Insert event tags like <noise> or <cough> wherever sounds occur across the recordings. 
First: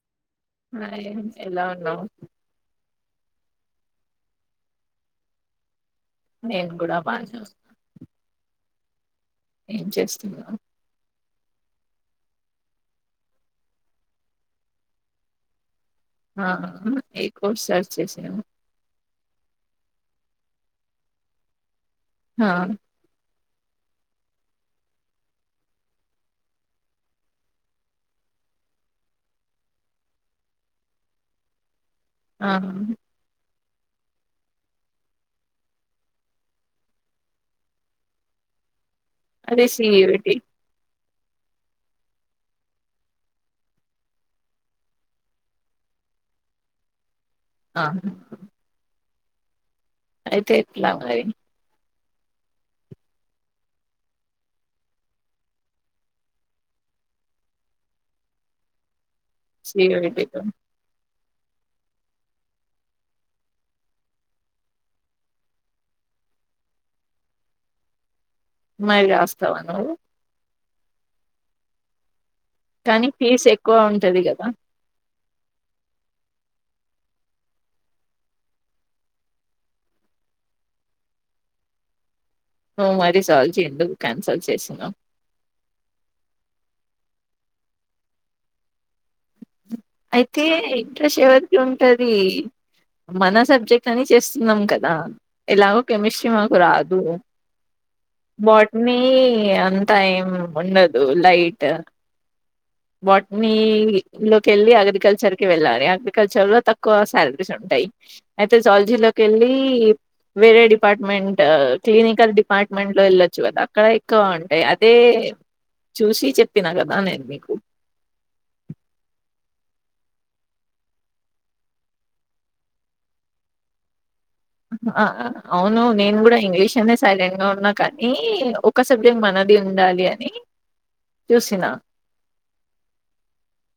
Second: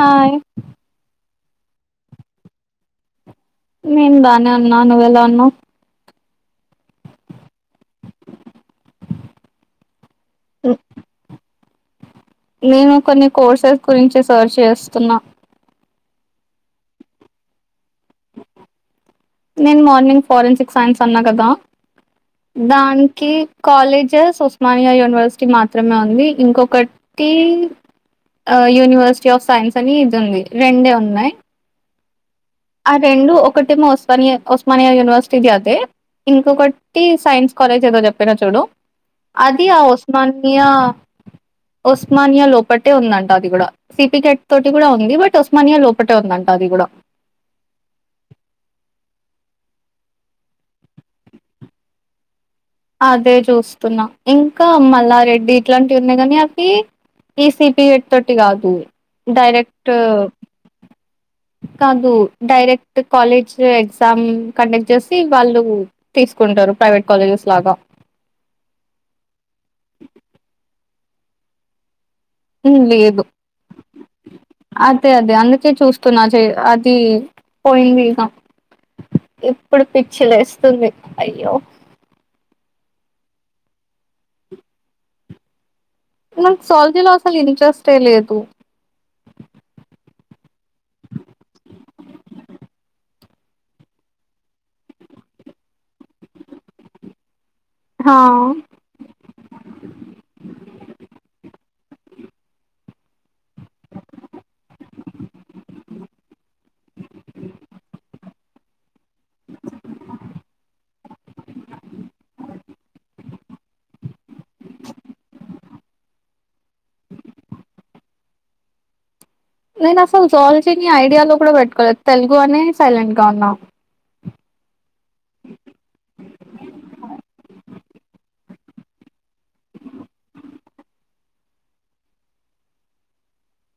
Hi అ ఎలా ఉన్నావ్ నేను బానే ఉన్నా నువ్వెలా ఉన్నావు నేను కూడా బాగా చస్తాను <unintelligible> ఏం చేస్తున్నవ్ నేను కొన్ని కోర్సెస్ గురించి సర్చ్ చేస్తున్నా ఏకో సార్చ్ చేస <unintelligible> నేను మార్నింగ్ ఫారెన్సిక్ సైన్స్ అన్నా కదా ఆ దానికి కాలేజెస్ ఉస్మానియా యూనివర్సిటీ మాత్రమే ఉంది ఇంకొకటి ఆ యూనివర్సిటీ ఆఫ్ సైన్స్ అని ఇది ఉంది రెండే ఉన్నాయి ఆ రెండు ఒకటేమో ఉస్మానియా ఉస్మానియా యూనివర్సిటీది అదే ఇంకొకటి సైన్స్ కాలేజ్ ఏదో చెప్పిన చూడు అదే అది సిఇటి ఒస్మాన్యాయా ఉస్మానియా లోపటే ఉందంట అది కూడా సిపికెట్ తోటి కూడా ఉంది బట్ ఉస్మానియా లోపటే ఉందంట అది కూడా కుడ ఆ అయితే ఎట్లా మరి అదే చూస్తున్నా ఇంకా మల్లారెడ్డి ఇట్లాంటివి ఉన్నాయి కాని అవి ఈసిపిహెట్ తోటి కాదు డైరెక్ట్ సిఇటిలో కాదు డైరెక్ట్ కాలేజ్ ఎగ్జామ్ కండక్ట్ చేసి వాళ్ళు తీసు కుంటరు ప్రైవేట్ కాలేజెస్ లాగా మ రా్యాస్ <unintelligible> తవాను కానీ ఫీజ్ ఎక్కువ ఉంటది కదా అంతే అదే అందుకే చూస్తున్నా అది పోయిందిక ఇప్పుడు పిచ్చిలేస్తుంది అయ్యో ఉం అది సాల్వ్ చేయద్దు క్యాన్సల్ చేసినాం మన సాల్వ్ చేలో అసలు ఇంట్రెస్టే లేదు అయితే ఇంట్రెస్ట్ ఎవరికి ఉంటది మన సబ్జెక్ట్ అని చేస్తున్నాం కదా ఎలాగో కెమిస్ట్రీ మాకు రాదు హా బాట్నీ అంతా ఏం ఉండదు లైట్ బోట్ని లో తక్కువ శాలరీస్ ఉంటాయి అయితే సాల్వ్ జీ లోకి వెళ్ళి వేరే డిపార్ట్మెంట్ క్లినికల్ డిపార్ట్మెంట్ లో వెళ్ళ చు కదా అక్కడ ఎక్కువ ఉంటే అదే చూసి చెప్పినా కదా నేను మీకు నేను అసలు సాల్వ్ చేయని ఐడియాలో కూడా పెట్టుకోలేదు తెలుగు అనే సైలెంట్గా ఉన్నా అవును నేను కూడా ఇంగ్లీష్ అనే సైలెంట్ గా ఉన్నా కానీ ఒక సబ్జెక్ట్ మన అది ఉండాలి అని చూసినా <unintelligible>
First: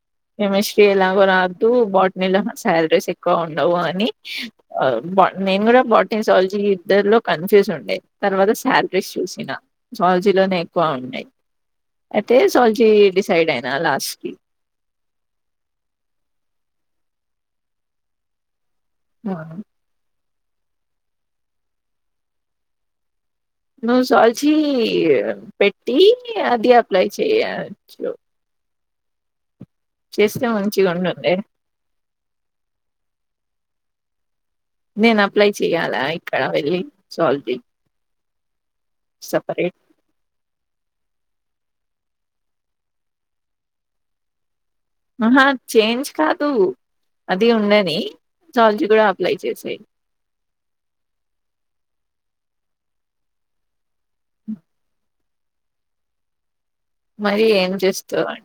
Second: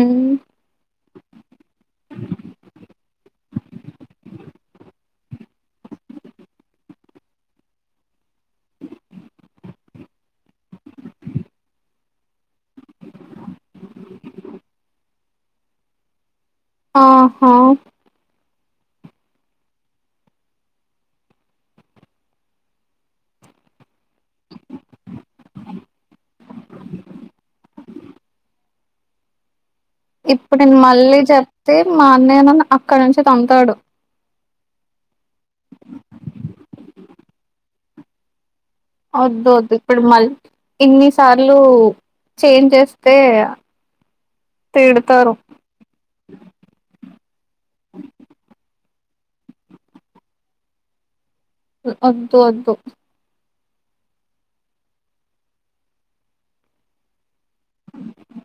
ఉహు. కెమిస్ట్రీ ఎలాగో రాద్దు బాటినీలో శాలరీస్ ఎక్కువ ఉండవు అని బ నేను కూడా బాటని సాలజీ ఇద్దరు లో కన్ఫ్యూజ్ ఉండే తర్వాత శాలరీస్ చూసిన సాలజీలోనే ఎక్కువ ఉన్నాయి అయితే సాలజీ డిసైడ్ అయినా లాస్ట్ కి ఆహా ఆ ను సాలజీ పెట్టి అది అప్లై చేయఛు ఇప్పుడు నేను మంచిగా మళ్ళీ ఉండుండే చెప్తే మా అన్నయ నన్ను అక్కడి నుంచి తన్ తాడు నేను అప్లై చెయ్యాలా ఇక్కడ వెళ్ళి సల్వ్ జి వద్దు వద్దు ఇప్పుడు మల్ ఇన్ని సార్లు చేంజ్ చేస్తే తిడతారు. ఆహా చేంజ్ కాదు అది ఉన్నది <unintelligible> కూడా చేసేయ్ వద్దు వద్దు మరి ఏం చేస్తా అ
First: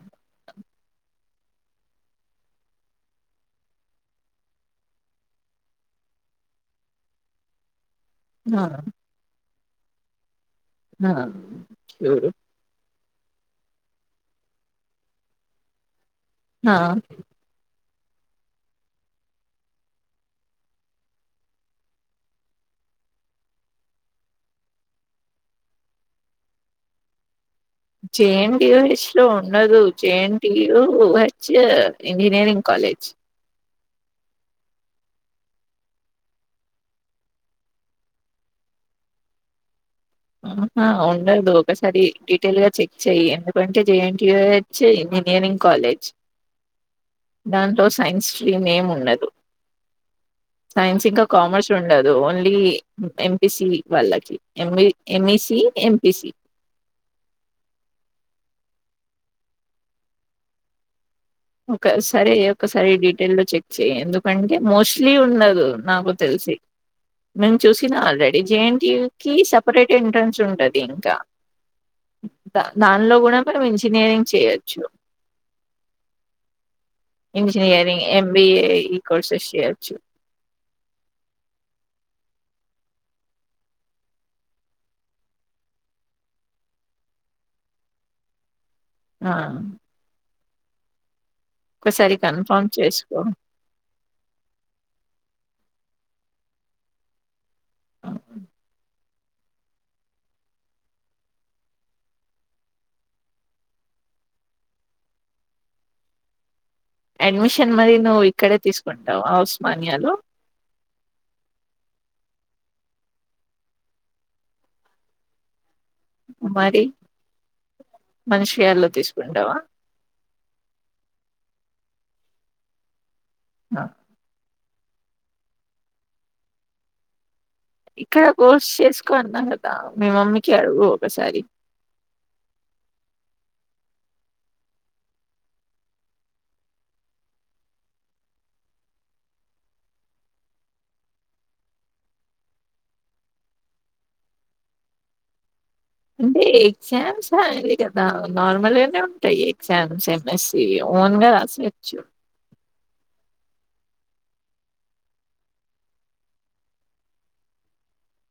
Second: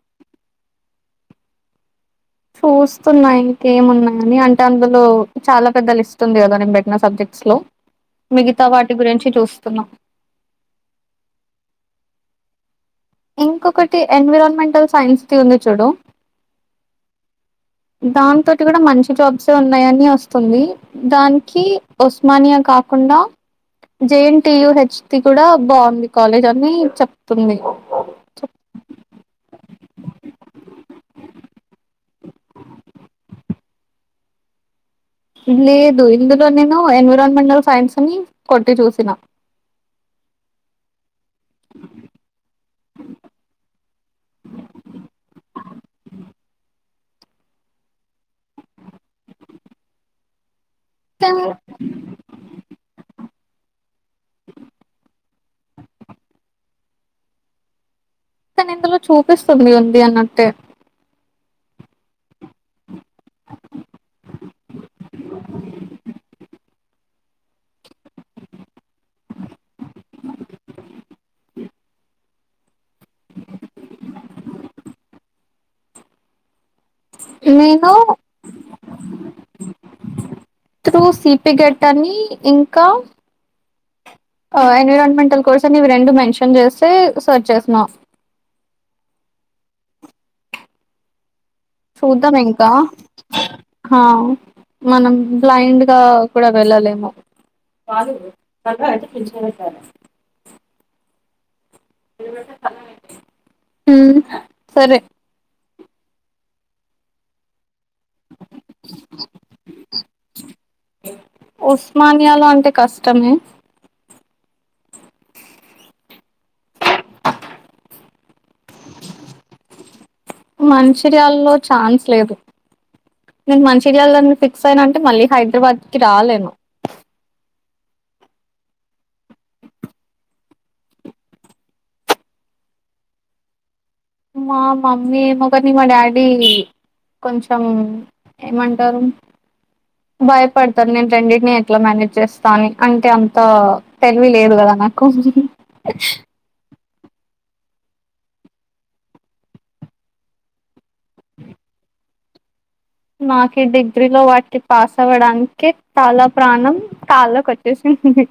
ఫో చూస్తున్నాయి ఇంకేమున్నాయని అంటే అందులో చాలా పెద్ద లిస్ట్ ఉంది కదా నేను పెట్టిన సబ్జెక్ట్స్ లో ఆ! మిగతా వాటి గురించి చూస్తున్నాం ఆ ఎవరు ఇంకొకటి ఎన్విరాన్మెంటల్ సైన్స్ తి ఉంది చూడు ఆ దాని తోటి కూడా మంచి జాబ్స్ ఉన్నాయని వస్తుంది దానికి ఉస్మానియా కాకుండా జేఎన్టీయూ హెచ్టి కూడా బాగుంది కాలేజ్ అని చెప్తుంది జేఎన్‌టీయూహెచ్‌లో ఉండదు. జేఎన్‌టీయూహెచ్ ఇంజినీరింగ్ <inaudible> లేదు ఇందులో నేను ఎన్విరాన్మెంటల్ సైన్స్ అని కొట్టి చూసినా ఆహ ఒకసారి డీటెయిల్ గా చెక్ చెయ్యి ఎందుకంటే జేఎన్టీయూహెచ్ ఇంజనీరింగ్ కాలేజ్ <inaudible> దాంట్లో సైన్స్ స్ట్రీమ్ ఏం ఉండదు సైన్స్ ఇంకా కానీ కామర్స్ ఉండదు ఓన్లీ ఎంపీసీ వాళ్ళకి ఎం సి ఎంపీసీ ఇందులో చూపిస్తుంది ఉంది అన్నట్టే ఒక సరే ఒకసారి చెక్ చెయ్ ఎందుకంటే మోస్ట్లీ ఉండదు నాకు తెలిసి నేను చూసిన ఆల్రెడీ జేఎన్టీయూ కి సపరేట్ ఎంట్రన్స్ ఉంటది ఇంకా దానిలో కూడా మనం ఇంజనీరింగ్ చేయొచ్చు నేను ఇంజనీరింగ్ ఎంబిఏ ఈ కోర్సెస్ చేయచ్చు తనీ ఇంకా ఎన్విరాన్మెంటల్ కోర్స్ అని ఇవి రెండు మెన్షన్ చేస్తే సర్చ్ చేసిన <inaudible> ఆ ఒకసారి చూద్దాం ఇంకా కన్ఫర్మ్ చేసుకో మనం బ్లైండ్ కూడా వెళ్ళలేము ఉమ్ సరే అడ్మిషన్ మరి నువ్వు ఇక్కడే తీసుకుంటావా ఉస్మానియాలో ఉస్మానియాలో అంటే కష్టమే మరి మంచిర్యాలలో తీసుకుంటావా మంచిర్యాలో ఛాన్స్ లేదు నేను ఆ, మంచిర్యాలని పే అంటే మళ్ళీ హైదరాబాద్ కి రాలేను ఇక్కడ కోర్స్ చేసుకో అన్నా కదా మీ మమ్మీకి అడుగు ఒకసారి <inaudible> మా మమ్మీ ఏమోగానీ మా డాడీ కొంచెం ఏమంటారు భయపడతారు నేను రెండింటినీ ఎట్లా మేనేజ్ చేస్తా అని అంటే అంత తెలివి లేదు కదా నాకు అంటే శమ్సంగ్ అది కదా నార్మల్ గానే ఉంటాయి శామ్సంగ్ ఎస్సి ఓన్ గా రాసుడే అచ్చ నాకు డిగ్రీ లో వాటికి పాస్ అవ్వడానికి తల ప్రాణం కాళ్ళకి వచ్చేసి ఉంది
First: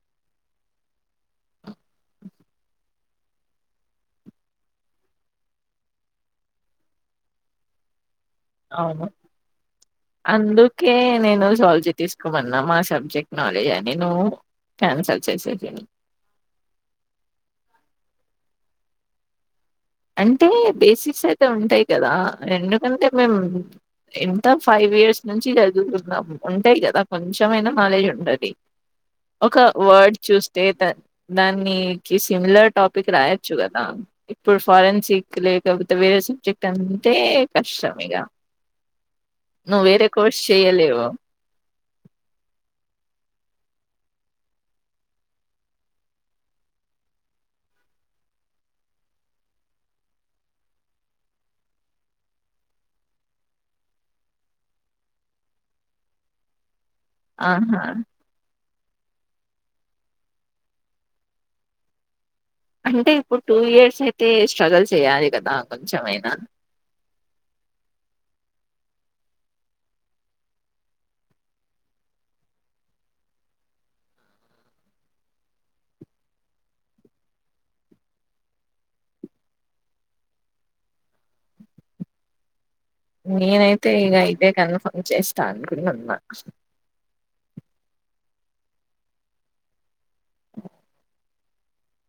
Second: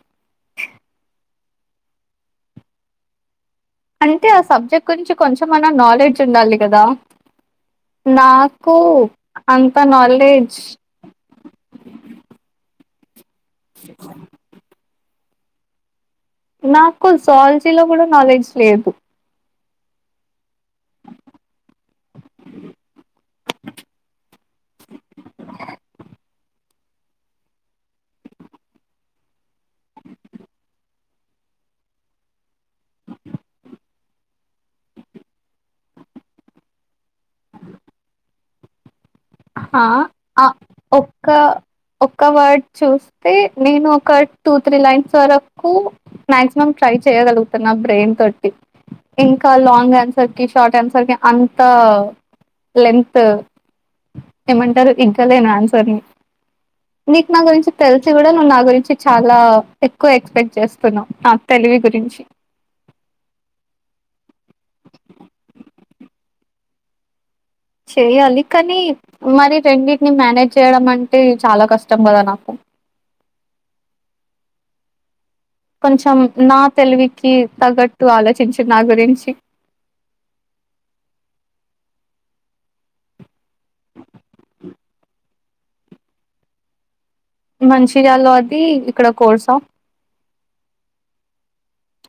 అంటే ఆ సబ్జెక్ట్ గురించి కొంచెంమన్నా నాలెడ్జ్ ఉండాలి కదా నాకు అవును అంత నాలెడ్జ్ అందుకే నేను జవాలజీ తీసుకోమన్న మా సబ్ మా సబ్జెక్ట్ అని నువ్వు క్యాన్సల్ చేసినావు నాకు జాలజీలో కూడా నాలెడ్జ్ లేదు అంటే బేసిక్స్ అయితే ఉంటాయి కదా ఎందుకంటే మేము ఎంత ఫైవ్ ఇయర్స్ నుంచి చదువుతున్నా ఉంటాయి కదా కొంచెమనా నాలెడ్జ్ ఉంటది ఒక వర్డ్ చూస్తే దాని సిమిలర్ టాపిక్ రాయచ్చు కదా ఇప్పుడు ఫారెన్సిక్ లేకపోతే వేరే సబ్జెక్ట్ అంటే కష్టం ఇగ హ నువ్వు వేరే కోర్స్ ఆ చేయలేవు ఒక్క ఒక్క వర్డ్ చూస్ అతే నేను ఒక టూ త్రీ లైన్స్ వరకు మాక్సిమం ట్రై చేయ్యగలుగుతున్నా బ్రెయిన్ థర్టీ ఇంకా లాంగ్ ఆన్సర్ కి షార్ట్ ఆన్సర్ కి అంత లెంత్ ఏమంటారు ఇగ్గలేను ఆన్సర్ ని నీకు నా గురించి ఆహా తెలిసి కూడా నా గురించి చాలా ఎక్కువ ఎక్స్పెక్ట్ చేస్తున్నాం నా తెలివి గురించి అంటే ఇప్పుడు టూ ఇయర్స్ అయితే స్ట్రగుల్ చేయాలి కదా కొంచెమైనా సో నైస్ చేయ్యాలి కానీ మరి రెండింటిని మేనేజ్ చేయడం అంటే చాలా కష్టం కదా నాకు నో నైస్ కొంచెం నా తెలివికి తగ్గట్టు ఆలోచించి నా గురించి ఉ హు నేనైతే ఇగ ఇదే కన్ఫర్మ్ చేస్తా అనుకున్నా మంచిరాల్లో అది ఇక్కడ కోర్స ఉ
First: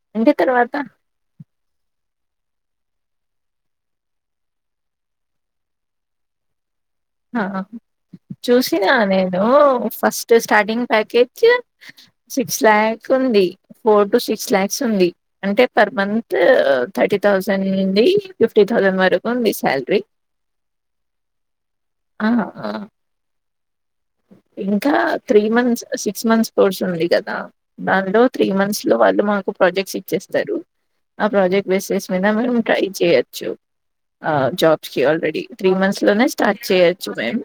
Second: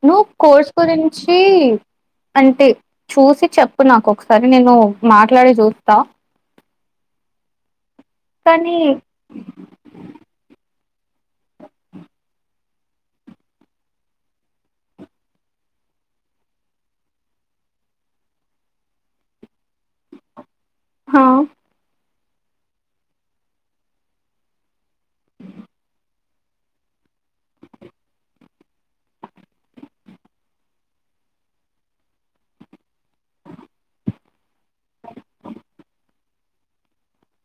నువ్వు కోర్స్ గురించి అంటే చూసి చెప్పు నాకు ఒకసారి నేను మాట్లాడీ చూస్తా ఆ కానీ చూసిన నేను first starting package six lakhs ఉంది ఫోర్ టు సిక్స్ లాక్స్ ఉంది అంటే పర్ మంత్ థర్టీ థౌసండ్ తాటి తసెండ్ నుండి ఫిఫ్టీ థౌజండ్ వరకు ఉంది శాలరీ హ ఆ హు ఆ ఇంకా three months six months course ఉంది కదా దానిలో త్రీ మంత్స్ లో వాళ్ళు మాకు ప్రాజెక్ట్స్ ఇచ్చేస్తారు ఆ ప్రాజెక్ట్ బేసిస్ మీద మేము ట్రై చేయొచ్చు ఆ జాబ్స్ కి ఆల్రెడీ త్రీ మంత్స్ లోనే చెయ్యొచ్చు మేము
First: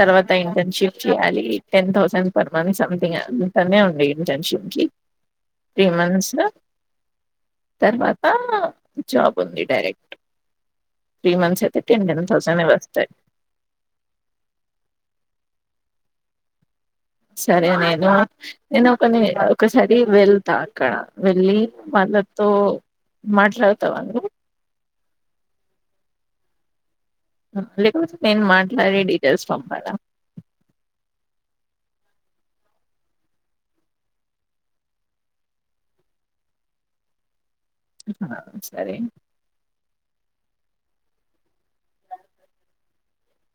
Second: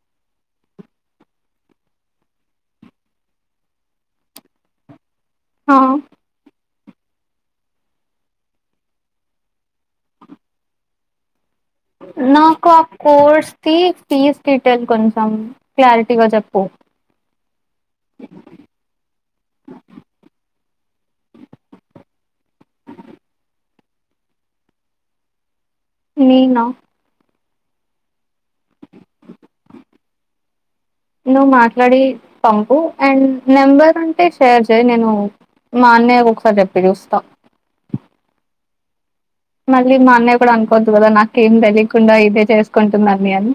తర్వాత ఇంటర్ షిప్ చేయాలి ten thousand per month something అంతానే ఉండంది ఇంటర్ షిప్ కి హా త్రీ మంత్స్ తర్వాత జాబ్ ఉంది డైరెక్ట్ త్రీ మంత్స్ అ నాకు ఆ కోర్స్ కి ఫీజ్ డీటెయిల్ కొంచం ఆమ్ క్లారిటీగా చెప్పు సరే నేను నేనుని ఒకసారి వెళ్తా అక్కడ వెళ్ళి మాటలతో ఓ మాట్లాడతావా నువ్ నేన లేకపోతే నేను మాట్లాడి డీటెయిల్స్ పంపాలా నువ్వు మాట్లాడి పంపు అండ్ నెంబర్ ఉంటే షేర్ చేయి నేను మా అన్నయ్య ఒకసారి చెప్పి చూస్తా <inaudible> ఆ సరే మళ్ళీ మా అన్నయ్య కూడా అనుకోవద్దు కదా నాకేం తెలియకుండా ఇదే చేసుకుంటుందని అని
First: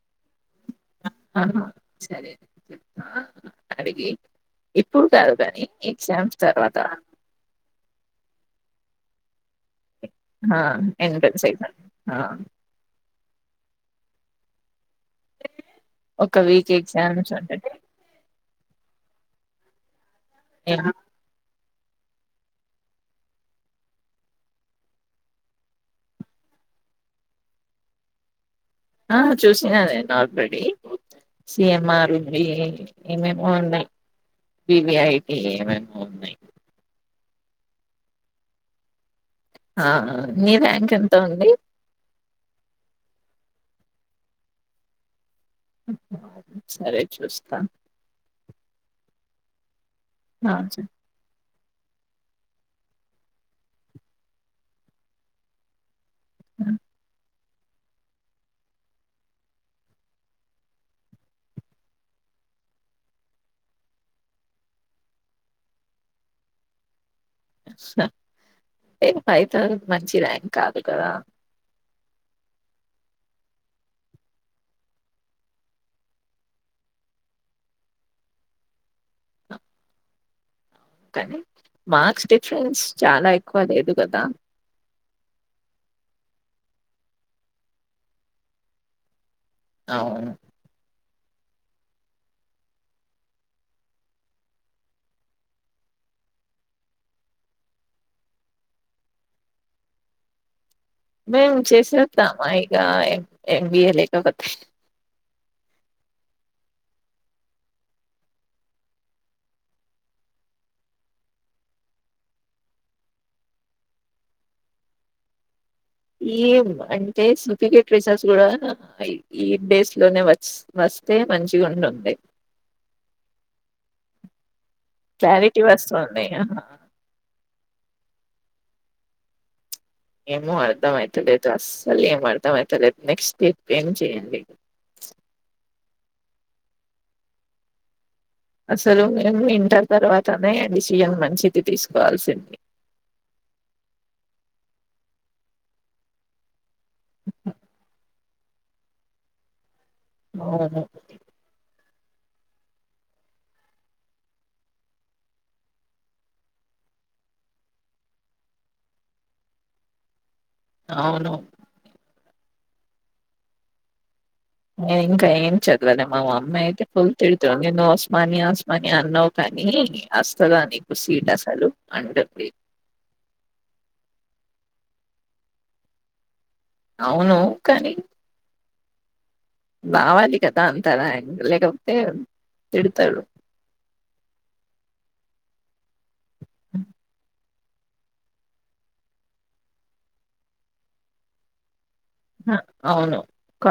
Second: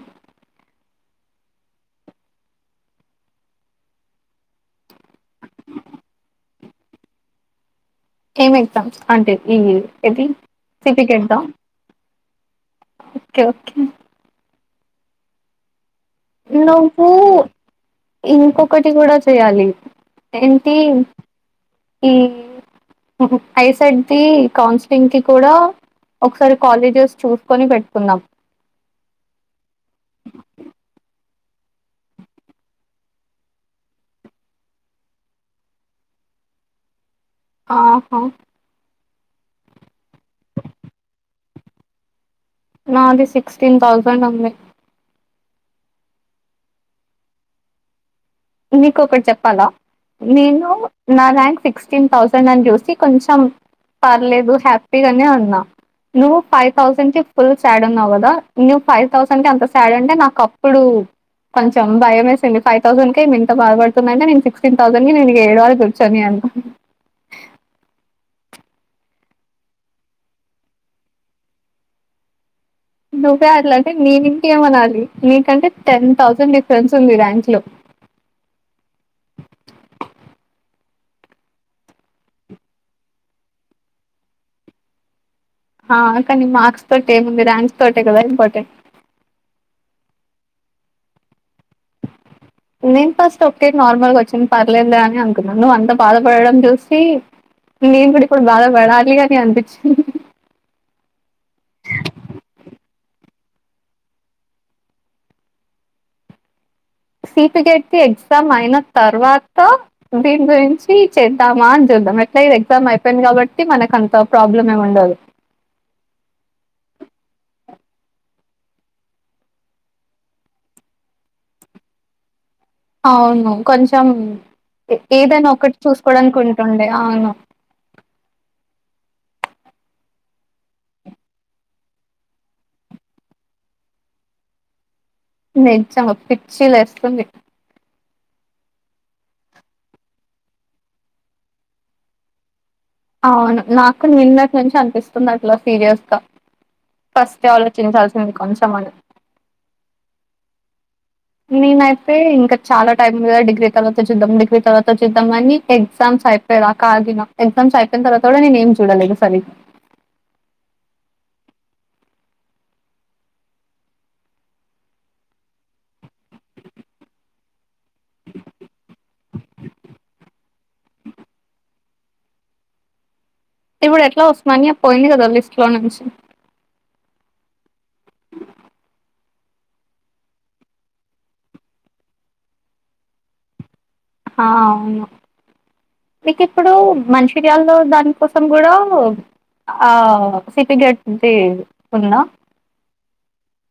ఆ సరే అడిగి ఇప్పుడు కాదు కాని ఎగ్జామ్స్ తర్వాత ఏం ఎగ్జామ్స్ అంటే ఈ ఏది సిఫిగేట్ దా ఎంట్రన్స్ ఎగ్జామ్ కేకే ఒక వీక్ నువ్వు ఎగ్జామ్స్ ఉంటాయి ఇంకొ ఒకటి కూడా చేయాలి ఏంటి ఈ ఐ సెట్ ది కౌన్సిలింగ్కి కూడా ఒకసారి కాలేజెస్ చూసుకొని పెట్టుకుందాం ఆ చూసినా నేను ఆల్రెడీ సిఎంఆర్ ఉన్నాయ్ ఏమేమో ఉన్నాయి పీవీఐటి ఏమేమో ఉన్నాయి ఆహ ఆ నీ ర్యాంక్ ఎంత ఉంది నాది సిక్స్టీన్ థౌజండ్ ఉంది సరే చూస్తా నీకు ఒకటి చెప్పాలా ఆ నేను నా ర్యాంక్ సిక్ సిక్స్టీన్ థౌసండ్ అని చూసి కొంచెం పర్లేదు హ్యాపీగానే ఉన్నా నువ్ ఫై చెప్తా. తౌసండ్ ఫుల్ సాడ్ ఉన్నావు కదా నువు ఫైవ్ థౌసండ్ కి ఎంత సాడ్ అంటే నాకు అప్పుడు కొంచెం భయం వేసింది ఫైవ్ థౌజండ్ ఇంత బాధపడుతుందంటే నేను సిక్స్టీన్ థౌసండ్ కి నేను ఏడవాలి కూర్చొని అనీ చూస్న ఫైవ్ తౌసండ్ మంచి ర్యాంక్ కాదు కదా <inaudible> నువ్వే అట్లా అంటే నేను ఇంకేం అనాలి నీకంటే టెన్ థౌసండ్ డిఫరెన్స్ ఉంది ర్యాంక్ లో <inaudible> కానీ మార్క్స్ డిఫరెన్స్ చాలా ఎక్కువ లేదు కదా ఆ కానీ మార్క్స్ తోటేముంది ర్యాంక్స్ తోటే కదా ఇంపార్టెంట్ అవును <inaudible> నేను ఫస్ట్ ఓకె నార్మల్గా వచ్చింది పర్లేదులే అని అనుకున్న నువ్వు అంత బాధపడడం చూసి నేను కూడా ఇప్పుడు బాధ పడాలి అని అనిపించింది మేము చేసేద్దామా ఇగ ఏంబిఎ లేక సిపిగెట్ కి ఎగ్జామ్ అయిన తర్వాత దీని గురించి చేద్దామా అని చెప్పి ద్దా ఎట్లా ఎగ్జామ్ అయిపోయింది కాబట్టి మనకు అంత ప్రాబ్లం ఏమి ఉండదు ఏం అంటే సిపికెట్ రిజల్ట్స్ గూడా ఈ డేస్ లోనే వస్ వస్ వస్తే మంచిగుంటుంది అవును కొంచెం ఏదన్న క్లారిటీ ఒకటి వస్తుంది. చూసుకోవడాని ఆహా! కుంటుండే అవును ఏమో అర్థం అయితలేదు అస్సలు ఏం అర్థం అయితలేదు నెక్స్ట్ డే ఏం చేయండి <inaudible> నిజంగా పిచ్చిలేస్తుంది అసలు మేము ఇంటర్ తర్వాతనే డిసిషన్ మంచిది తీసుకోవాల్సింది అవును నాకు నిన్నటి నుంచి అనిపిస్తుంది అట్లా సీరియస్గా ఫస్ట్ ఆలోచించాల్సింది కొంచెం అని అవును నేనైతే ఇంకా చాలా టైం ఉంది కదా డిగ్రీ తర్వాత చూద్దాం డిగ్రీ తర్వాత చూద్దాం మని ఎగ్జామ్ అయిపోయేదాక ఆగిన ఎగ్జామ్స్ అయిపోయిన తర్వాత కూడా నేను ఏం చూడలేదు సరిగ్గా అవును నేన్ ఇంకా ఏం చదవలే మా మమ్మి అయితే ఫుల్ తిడ్తుంది నువ్ ఉస్మానియా ఉస్మానియా అన్నవ్ గా నీ అస్తదా నీకు సీట్ అసలు అంటుంది ఇప్పుడు ఎట్లా ఉస్మానియా పోయింది గదా లిస్ట్ లో నుంచి అవును కానీ రావాలి కదా అంత రాంక్ లేకపోతే తిడతడు ఆ అవును మీకు ఇప్పుడు మం చిర్యాల్లో దాని కోసం గూడా ఆ సిపిగేట్ది హా అవును క